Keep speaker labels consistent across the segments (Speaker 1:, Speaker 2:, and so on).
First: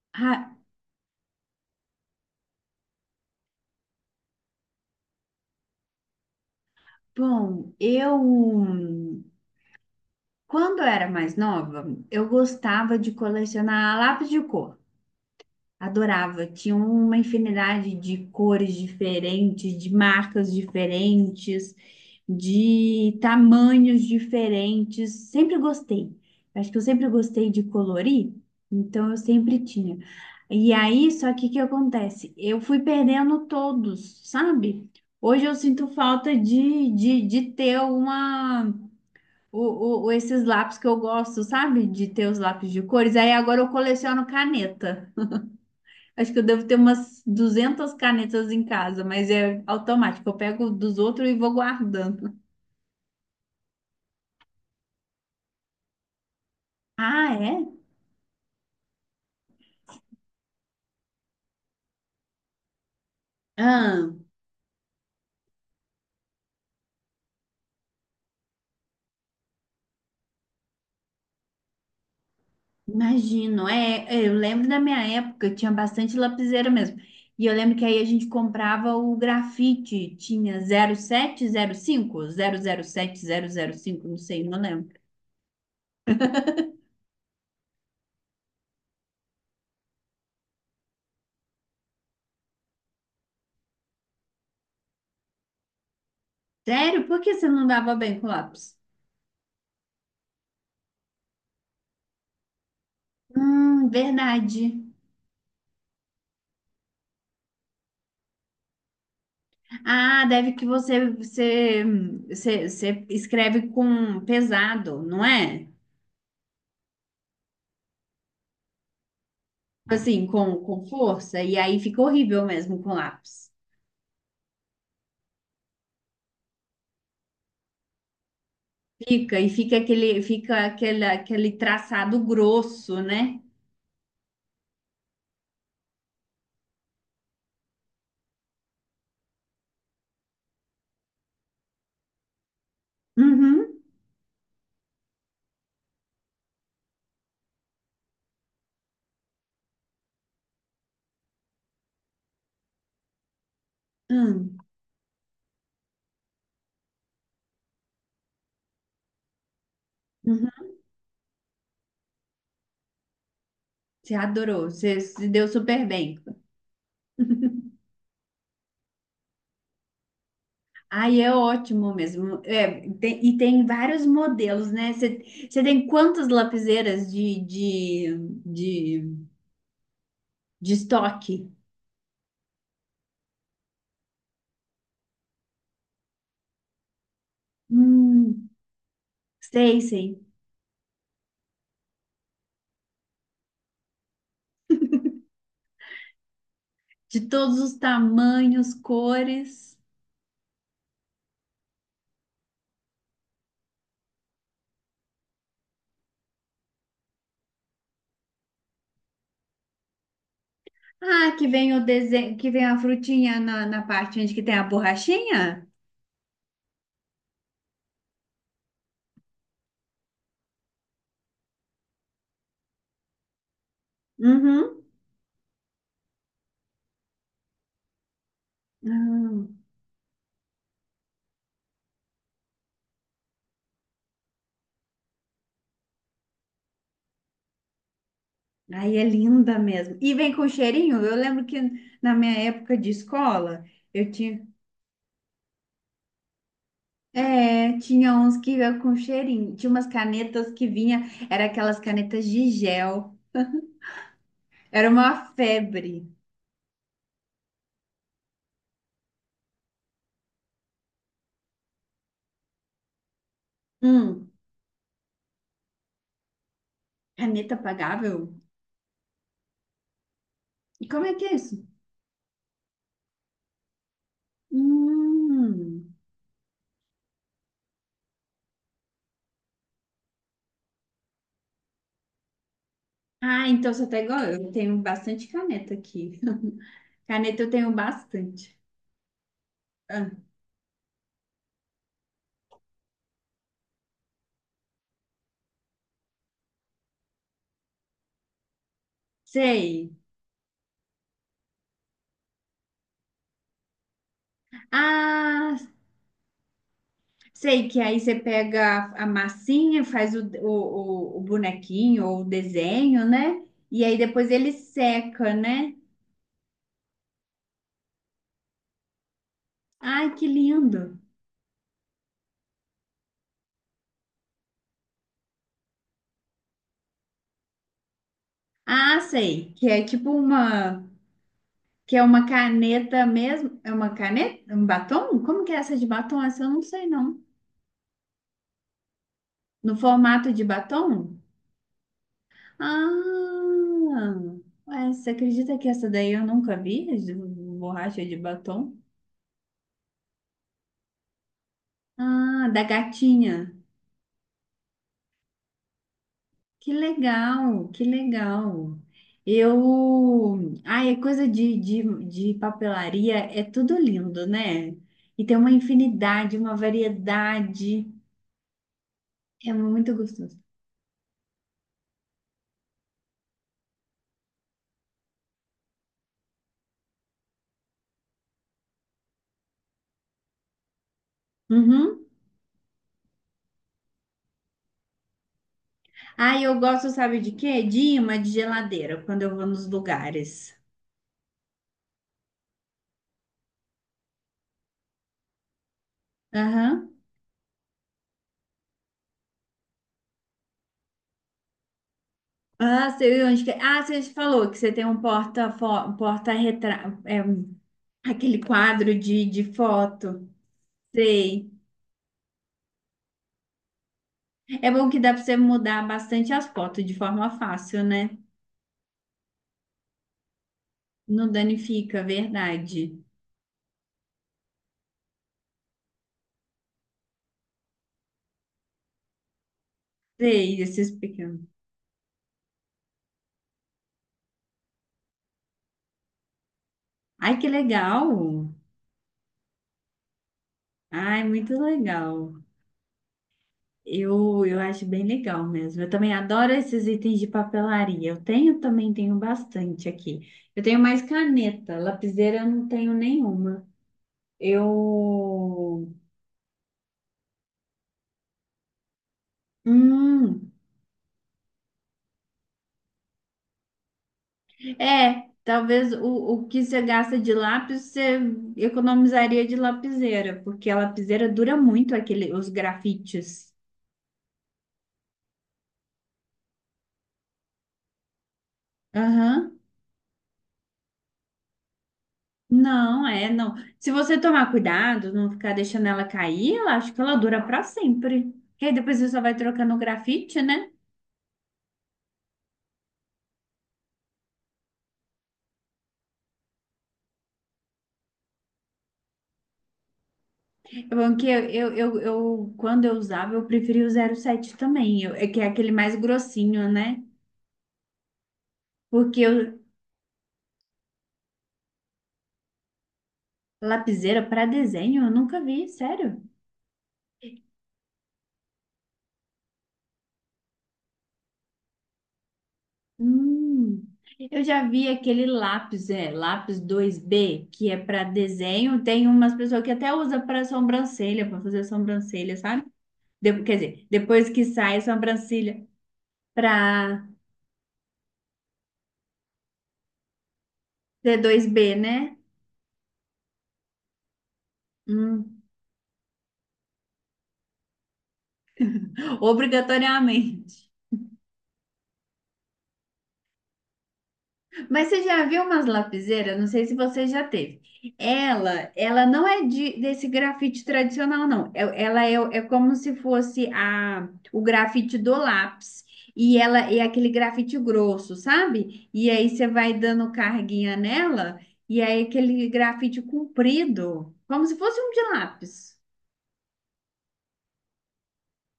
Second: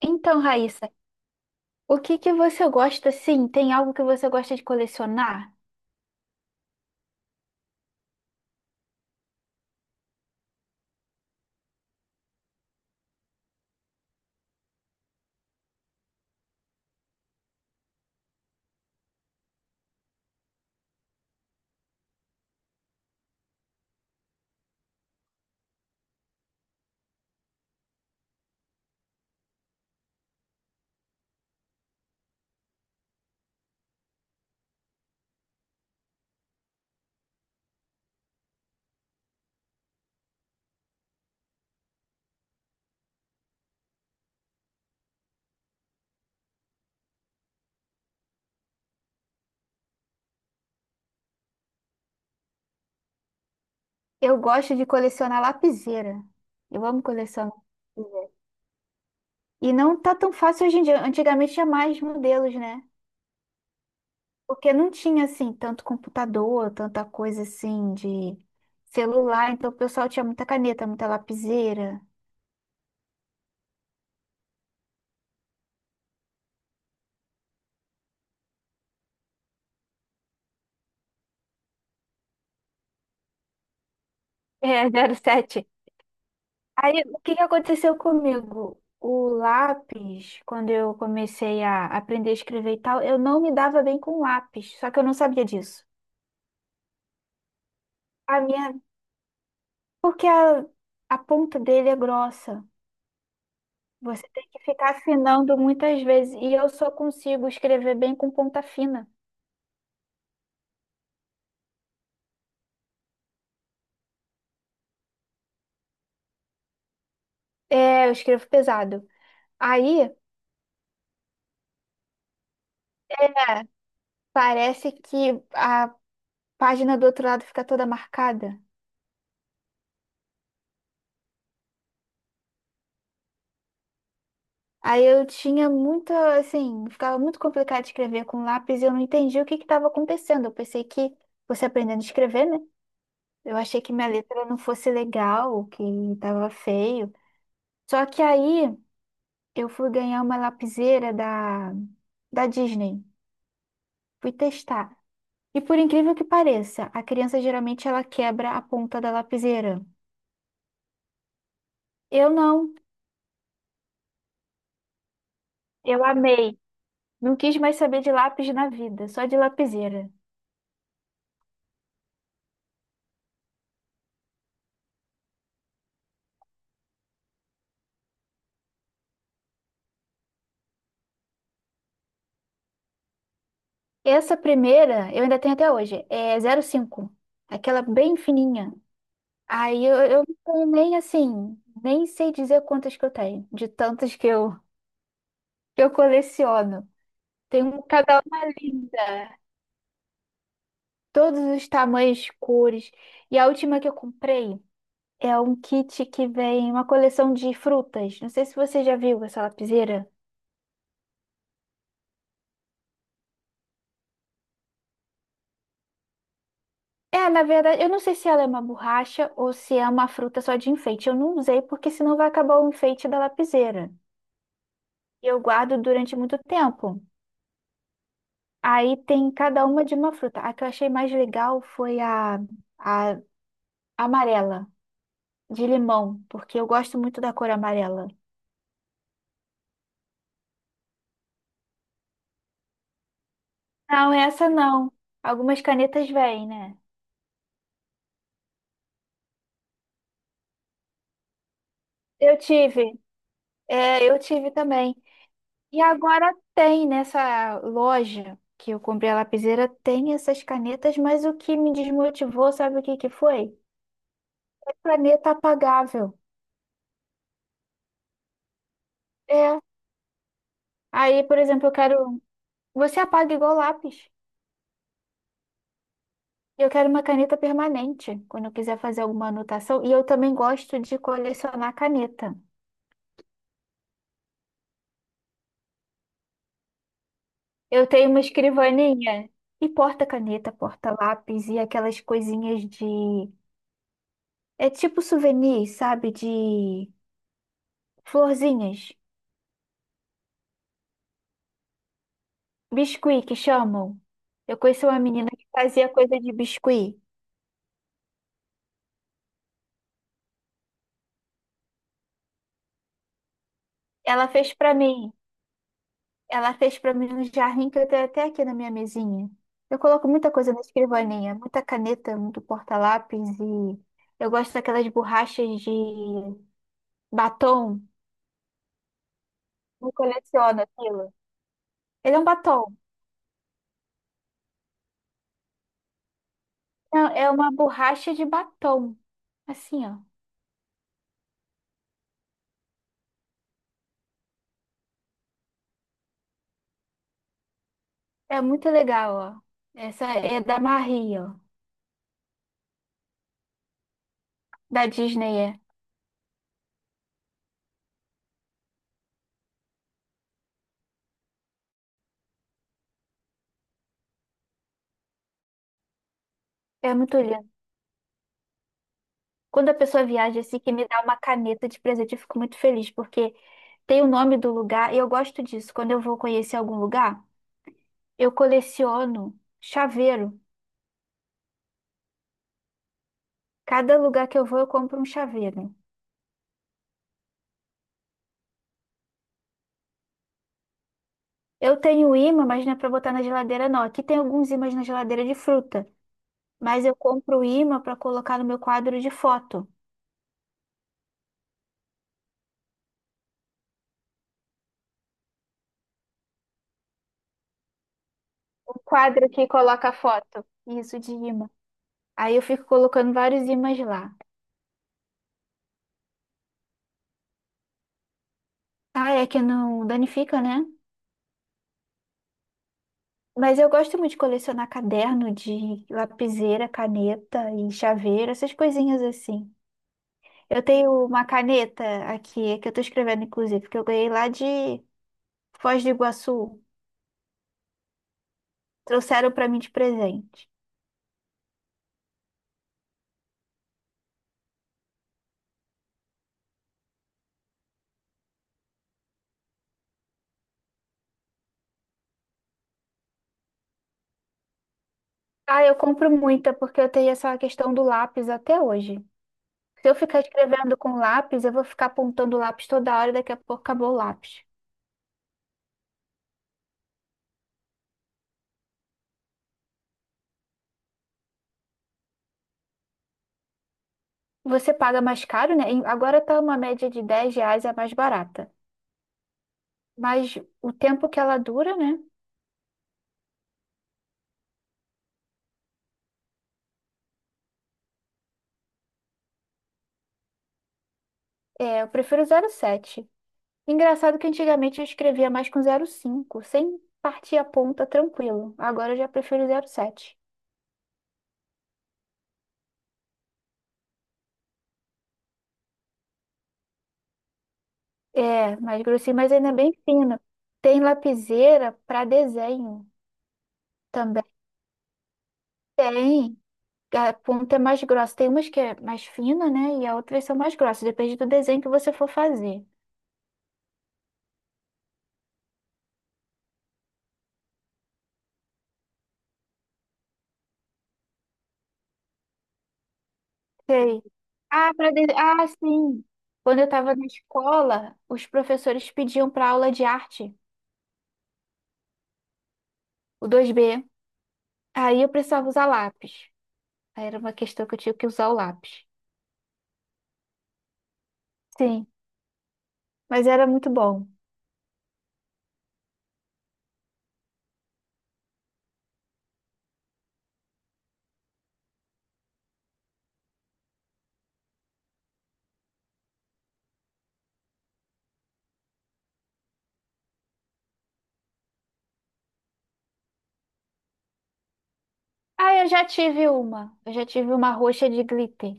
Speaker 1: Então,
Speaker 2: Ah,
Speaker 1: Raíssa, o que que você gosta, sim? Tem algo que você gosta de colecionar?
Speaker 2: bom, eu quando eu era mais nova, eu gostava de colecionar lápis de cor. Adorava. Tinha uma infinidade de cores diferentes, de marcas diferentes, de tamanhos diferentes. Sempre gostei. Acho que eu sempre gostei de colorir, então eu sempre tinha. E aí, só que o que acontece? Eu fui perdendo todos, sabe? Hoje eu sinto falta de ter esses lápis que eu gosto, sabe? De ter os lápis de cores. Aí agora eu coleciono caneta. Acho que eu devo ter umas 200 canetas em casa, mas é automático. Eu pego dos outros e vou guardando.
Speaker 1: Eu gosto de colecionar lapiseira. Eu amo
Speaker 2: Ah,
Speaker 1: colecionar.
Speaker 2: é?
Speaker 1: E não tá tão fácil hoje em dia. Antigamente tinha mais modelos, né?
Speaker 2: Ah,
Speaker 1: Porque não tinha, assim, tanto computador, tanta coisa, assim, de celular. Então, o pessoal tinha muita caneta, muita lapiseira.
Speaker 2: imagino. Eu lembro da minha época, tinha bastante lapiseira mesmo. E eu lembro que aí a gente comprava o grafite. Tinha zero sete, zero cinco, zero zero sete sete cinco zero zero cinco. Não sei, não lembro.
Speaker 1: É, 0,7. Aí, o que que aconteceu comigo? O lápis, quando eu comecei a aprender a escrever e tal, eu não me dava bem com lápis, só que eu não sabia disso.
Speaker 2: Sério? Por que você não dava bem com
Speaker 1: A minha,
Speaker 2: lápis?
Speaker 1: porque a ponta dele é grossa. Você tem que
Speaker 2: Verdade.
Speaker 1: ficar afinando muitas vezes e eu só consigo escrever bem com ponta fina.
Speaker 2: Ah, deve que você escreve com pesado, não é?
Speaker 1: É, eu escrevo pesado. Aí,
Speaker 2: Assim, com força, e aí fica horrível mesmo com
Speaker 1: é,
Speaker 2: lápis.
Speaker 1: parece que a página do outro lado fica toda marcada.
Speaker 2: Fica, e fica aquele traçado grosso, né?
Speaker 1: Aí eu tinha muita, assim, ficava muito complicado de escrever com lápis e eu não entendi o que que estava acontecendo. Eu pensei que você aprendendo a escrever, né? Eu
Speaker 2: Uhum,
Speaker 1: achei que minha letra não fosse legal, que estava feio. Só que aí eu fui ganhar uma lapiseira da Disney. Fui
Speaker 2: hum,
Speaker 1: testar. E por incrível que pareça, a criança geralmente ela quebra a ponta da lapiseira.
Speaker 2: uhum.
Speaker 1: Eu não.
Speaker 2: Você adorou, você se deu super
Speaker 1: Eu
Speaker 2: bem.
Speaker 1: amei. Não quis mais saber de lápis na vida, só de lapiseira.
Speaker 2: Aí é ótimo mesmo. É, e tem vários modelos, né? Você tem quantas lapiseiras de, de estoque?
Speaker 1: Essa primeira, eu ainda tenho até hoje, é 0,5, aquela bem
Speaker 2: Hum.
Speaker 1: fininha.
Speaker 2: Sei,
Speaker 1: Aí eu,
Speaker 2: sei.
Speaker 1: eu não tenho nem assim, nem sei dizer quantas que eu tenho, de tantas que eu coleciono.
Speaker 2: De todos
Speaker 1: Tem
Speaker 2: os
Speaker 1: um- cada uma
Speaker 2: tamanhos,
Speaker 1: linda,
Speaker 2: cores.
Speaker 1: todos os tamanhos, cores. E a última que eu comprei é um kit que vem uma coleção de frutas. Não sei se você já viu essa lapiseira.
Speaker 2: Ah, que vem o desenho, que vem a frutinha na parte onde que tem a borrachinha?
Speaker 1: É, na verdade, eu não sei se ela é uma borracha ou se é uma fruta só de enfeite. Eu não usei porque senão vai acabar o enfeite da lapiseira.
Speaker 2: Uhum.
Speaker 1: E eu guardo durante muito tempo. Aí tem cada uma de uma fruta. A que eu achei mais legal foi a amarela, de limão, porque eu gosto muito da cor amarela.
Speaker 2: Ah, aí é linda mesmo. E vem com cheirinho. Eu lembro que na minha época de escola, eu
Speaker 1: Não,
Speaker 2: tinha,
Speaker 1: essa não. Algumas canetas vêm, né?
Speaker 2: tinha uns que vinha com cheirinho. Tinha umas canetas que vinha, era aquelas canetas
Speaker 1: Eu
Speaker 2: de
Speaker 1: tive.
Speaker 2: gel.
Speaker 1: É, eu tive
Speaker 2: Era
Speaker 1: também.
Speaker 2: uma
Speaker 1: E
Speaker 2: febre.
Speaker 1: agora tem nessa loja que eu comprei a lapiseira, tem essas canetas, mas o que me desmotivou, sabe o que que foi?
Speaker 2: Hum,
Speaker 1: É caneta apagável.
Speaker 2: caneta pagável?
Speaker 1: É.
Speaker 2: E como é
Speaker 1: Aí,
Speaker 2: que é
Speaker 1: por
Speaker 2: isso?
Speaker 1: exemplo, eu quero. Você apaga igual lápis.
Speaker 2: Hum.
Speaker 1: Eu quero uma caneta permanente, quando eu quiser fazer alguma anotação. E eu também gosto de colecionar caneta.
Speaker 2: Ah, então você tá igual eu. Eu tenho bastante caneta aqui. Caneta eu tenho
Speaker 1: Eu tenho uma
Speaker 2: bastante.
Speaker 1: escrivaninha e
Speaker 2: Ah,
Speaker 1: porta-caneta, porta-lápis e aquelas coisinhas de. É tipo souvenir, sabe? De florzinhas.
Speaker 2: sei.
Speaker 1: Biscuit que chamam. Eu conheci uma menina que
Speaker 2: Ah,
Speaker 1: fazia coisa de biscuit.
Speaker 2: sei que aí você pega a massinha, faz o bonequinho ou o desenho, né? E aí
Speaker 1: Ela
Speaker 2: depois ele
Speaker 1: fez pra mim.
Speaker 2: seca, né?
Speaker 1: Ela fez para mim um jarrinho que eu tenho até aqui na minha mesinha. Eu
Speaker 2: Ai,
Speaker 1: coloco
Speaker 2: que
Speaker 1: muita coisa na
Speaker 2: lindo.
Speaker 1: escrivaninha, muita caneta, muito porta-lápis, e eu gosto daquelas borrachas de batom.
Speaker 2: Ah, sei. Que é
Speaker 1: Eu
Speaker 2: tipo
Speaker 1: coleciono
Speaker 2: uma.
Speaker 1: aquilo.
Speaker 2: Que é
Speaker 1: Ele é um
Speaker 2: uma
Speaker 1: batom.
Speaker 2: caneta mesmo. É uma caneta? Um batom? Como que é essa de batom? Essa eu não sei,
Speaker 1: Não,
Speaker 2: não.
Speaker 1: é uma borracha de batom.
Speaker 2: No
Speaker 1: Assim, ó.
Speaker 2: formato de batom? Ah, ué, você acredita que essa daí eu nunca vi? As de Borracha de
Speaker 1: É muito
Speaker 2: batom?
Speaker 1: legal, ó. Essa é da Marie, ó.
Speaker 2: Ah, da gatinha.
Speaker 1: Da Disney, é.
Speaker 2: Que legal, que legal. Eu. Ai, é coisa de papelaria, é tudo lindo, né? E tem uma infinidade, uma
Speaker 1: É muito lindo.
Speaker 2: variedade. É
Speaker 1: Quando a
Speaker 2: muito
Speaker 1: pessoa
Speaker 2: gostoso.
Speaker 1: viaja assim, que me dá uma caneta de presente, eu fico muito feliz, porque tem o nome do lugar e eu gosto disso. Quando eu vou conhecer algum lugar, eu coleciono chaveiro.
Speaker 2: Uhum.
Speaker 1: Cada lugar que eu vou, eu compro um chaveiro.
Speaker 2: Ah, eu gosto, sabe de quê? De imã de geladeira, quando eu vou nos lugares.
Speaker 1: Eu tenho ímã, mas não é para botar na geladeira, não. Aqui tem alguns ímãs na geladeira de fruta, mas
Speaker 2: Aham.
Speaker 1: eu compro ímã para colocar no meu quadro de foto.
Speaker 2: Ah, sei onde que é. Ah, você falou que você tem um porta retrato, aquele
Speaker 1: O
Speaker 2: quadro
Speaker 1: quadro que
Speaker 2: de
Speaker 1: coloca
Speaker 2: foto.
Speaker 1: foto. Isso, de ímã.
Speaker 2: Sei.
Speaker 1: Aí eu fico colocando vários ímãs lá.
Speaker 2: É bom que dá para você mudar bastante as fotos de forma fácil, né?
Speaker 1: Ah, é que não danifica, né?
Speaker 2: Não danifica, verdade.
Speaker 1: Mas eu gosto muito de colecionar caderno, de lapiseira, caneta e chaveiro, essas coisinhas assim.
Speaker 2: Sei,
Speaker 1: Eu tenho
Speaker 2: esses
Speaker 1: uma
Speaker 2: pequenos.
Speaker 1: caneta aqui, que eu tô escrevendo, inclusive, que eu ganhei lá de Foz do Iguaçu.
Speaker 2: Ai, que legal.
Speaker 1: Trouxeram pra mim de presente.
Speaker 2: Ai, muito legal. Eu acho bem legal mesmo. Eu também adoro esses itens de papelaria. Eu tenho também, tenho bastante aqui. Eu tenho mais caneta, lapiseira eu não tenho nenhuma.
Speaker 1: Ah, eu
Speaker 2: Eu.
Speaker 1: compro muita porque eu tenho essa questão do lápis até hoje. Se eu ficar
Speaker 2: Hum,
Speaker 1: escrevendo com lápis, eu vou ficar apontando o lápis toda hora e daqui a pouco acabou o lápis.
Speaker 2: talvez o que você gasta de lápis você economizaria de lapiseira, porque a lapiseira dura muito aquele, os grafites.
Speaker 1: Você paga mais caro, né? E agora tá uma média de 10 reais, é mais barata.
Speaker 2: Aham.
Speaker 1: Mas o tempo que ela dura, né?
Speaker 2: Não, é, não. Se você tomar cuidado, não ficar deixando ela cair, eu acho que ela dura para sempre. E aí depois você só vai trocando o grafite, né?
Speaker 1: É, eu prefiro 0,7. Engraçado que antigamente eu escrevia mais com 0,5 sem partir a ponta tranquilo. Agora eu já prefiro 0,7.
Speaker 2: É bom, que quando eu usava, eu preferia o 07 também, eu- é que é aquele mais grossinho, né?
Speaker 1: É, mais grossinho,
Speaker 2: Porque
Speaker 1: mas ainda
Speaker 2: eu,
Speaker 1: bem fino. Tem lapiseira para desenho
Speaker 2: lapiseira
Speaker 1: também.
Speaker 2: para desenho? Eu nunca vi, sério.
Speaker 1: Tem. A ponta é mais grossa. Tem umas que é mais fina, né? E a outras são mais grossas. Depende do desenho que você for fazer.
Speaker 2: Hum, eu já vi aquele lápis dois b que é para desenho. Tem umas pessoas que até usa para sobrancelha, para fazer sobrancelha, sabe? De- quer dizer,
Speaker 1: Sei.
Speaker 2: depois que
Speaker 1: Ah,
Speaker 2: sai a
Speaker 1: para desenho. Ah,
Speaker 2: sobrancelha
Speaker 1: sim. Quando eu estava na
Speaker 2: para
Speaker 1: escola, os professores pediam para aula de arte,
Speaker 2: ser 2B, né?
Speaker 1: o 2B. Aí eu
Speaker 2: Hum,
Speaker 1: precisava usar lápis. Aí era uma questão que eu tinha que usar o lápis.
Speaker 2: obrigatoriamente.
Speaker 1: Sim, mas era muito bom.
Speaker 2: Mas você já viu umas lapiseiras? Não sei se você já teve. Ela não é desse grafite tradicional, não. Ela é como se fosse o grafite do lápis. E ela é aquele grafite grosso, sabe? E aí você vai dando carguinha nela, e aí aquele grafite comprido, como se fosse um de
Speaker 1: Ah, eu
Speaker 2: lápis.
Speaker 1: já tive uma. Eu já tive uma roxa de glitter.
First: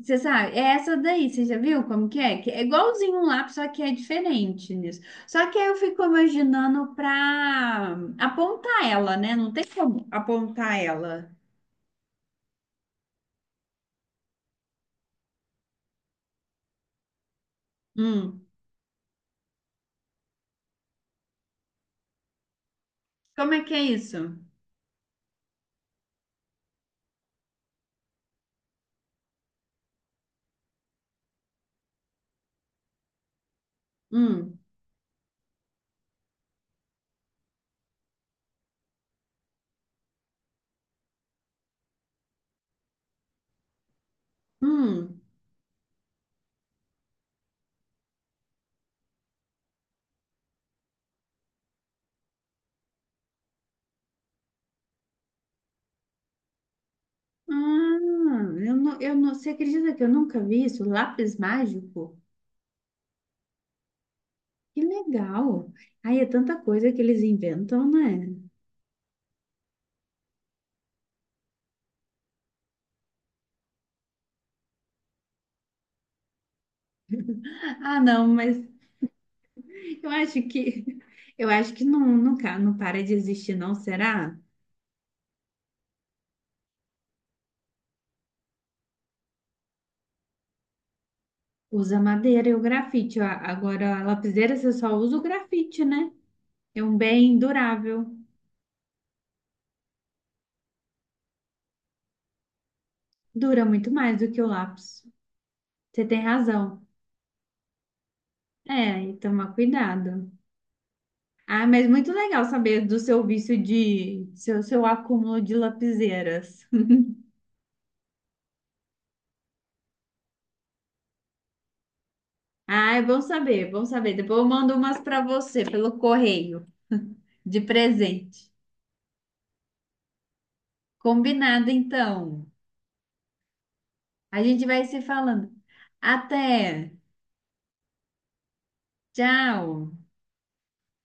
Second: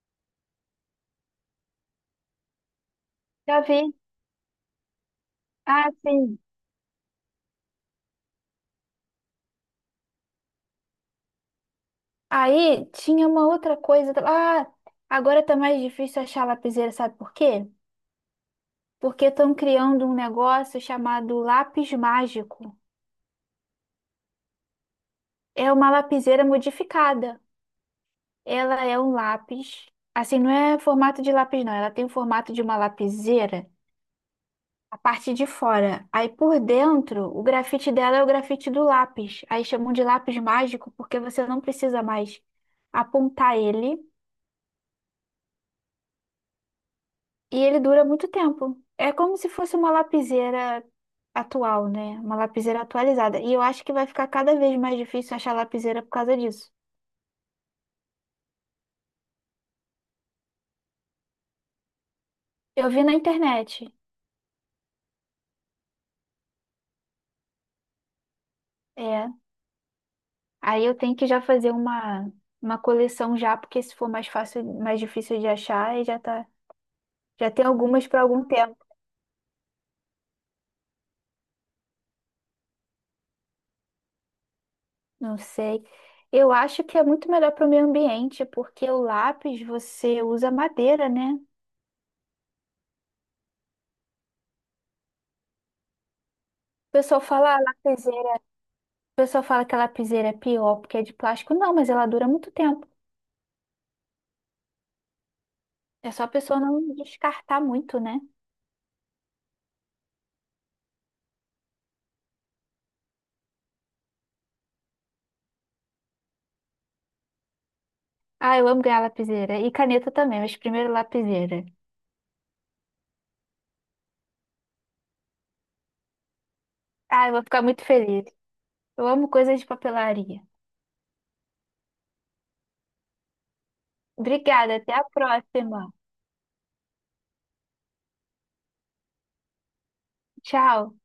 Speaker 2: Você sabe, é essa daí, você já viu como que é? Que é igualzinho um lápis,
Speaker 1: Já
Speaker 2: só que é
Speaker 1: vi.
Speaker 2: diferente nisso. Só que aí eu
Speaker 1: Ah,
Speaker 2: fico
Speaker 1: sim.
Speaker 2: imaginando pra apontar ela, né? Não tem como apontar ela.
Speaker 1: Aí tinha uma outra coisa. Ah, agora tá mais difícil achar lapiseira, sabe por quê?
Speaker 2: Hum.
Speaker 1: Porque estão criando um negócio chamado lápis mágico.
Speaker 2: Como é que é isso?
Speaker 1: É uma lapiseira modificada. Ela é um lápis. Assim, não é formato de lápis, não. Ela tem o formato de uma lapiseira.
Speaker 2: Hum.
Speaker 1: A parte de fora. Aí por dentro, o grafite dela é o grafite do lápis. Aí chamam de lápis mágico porque você não precisa mais apontar ele,
Speaker 2: Hum.
Speaker 1: e ele dura muito tempo. É como se fosse uma lapiseira atual, né? Uma lapiseira atualizada. E eu acho que vai ficar cada vez mais difícil achar lapiseira por causa disso.
Speaker 2: Ah, eu não, você acredita que eu nunca vi isso? Lápis mágico?
Speaker 1: Eu vi na internet.
Speaker 2: Que legal. Aí é tanta coisa que eles inventam, né?
Speaker 1: É. Aí eu tenho que já fazer uma coleção já, porque se for mais fácil, mais difícil de achar, aí já tá, já tem
Speaker 2: Ah,
Speaker 1: algumas para
Speaker 2: não,
Speaker 1: algum
Speaker 2: mas
Speaker 1: tempo.
Speaker 2: eu acho que eu acho que não, não, não para de existir, não, será?
Speaker 1: Não sei. Eu acho que é muito melhor para o meio ambiente, porque o lápis você usa madeira, né? O
Speaker 2: Usa madeira e o grafite. Agora, a lapiseira você só usa o grafite, né? É um
Speaker 1: pessoal
Speaker 2: bem
Speaker 1: fala "Ah,
Speaker 2: durável.
Speaker 1: lapiseira", o pessoal fala que a lapiseira é pior porque é de plástico. Não, mas ela dura muito tempo.
Speaker 2: Dura muito mais do que o lápis. Você
Speaker 1: É
Speaker 2: tem
Speaker 1: só a pessoa
Speaker 2: razão.
Speaker 1: não descartar muito, né?
Speaker 2: É, e tomar cuidado. Ah, mas muito legal saber do seu vício de. Seu, acúmulo de lapiseiras.
Speaker 1: Ah, eu amo ganhar lapiseira. E caneta também, mas primeiro lapiseira.
Speaker 2: Ah, é bom saber, é bom saber. Depois eu mando umas para você pelo correio,
Speaker 1: Ah, eu vou
Speaker 2: de
Speaker 1: ficar muito feliz.
Speaker 2: presente.
Speaker 1: Eu amo coisas de papelaria.
Speaker 2: Combinado, então. A gente
Speaker 1: Obrigada,
Speaker 2: vai
Speaker 1: até
Speaker 2: se
Speaker 1: a
Speaker 2: falando.
Speaker 1: próxima.
Speaker 2: Até! Tchau!
Speaker 1: Tchau.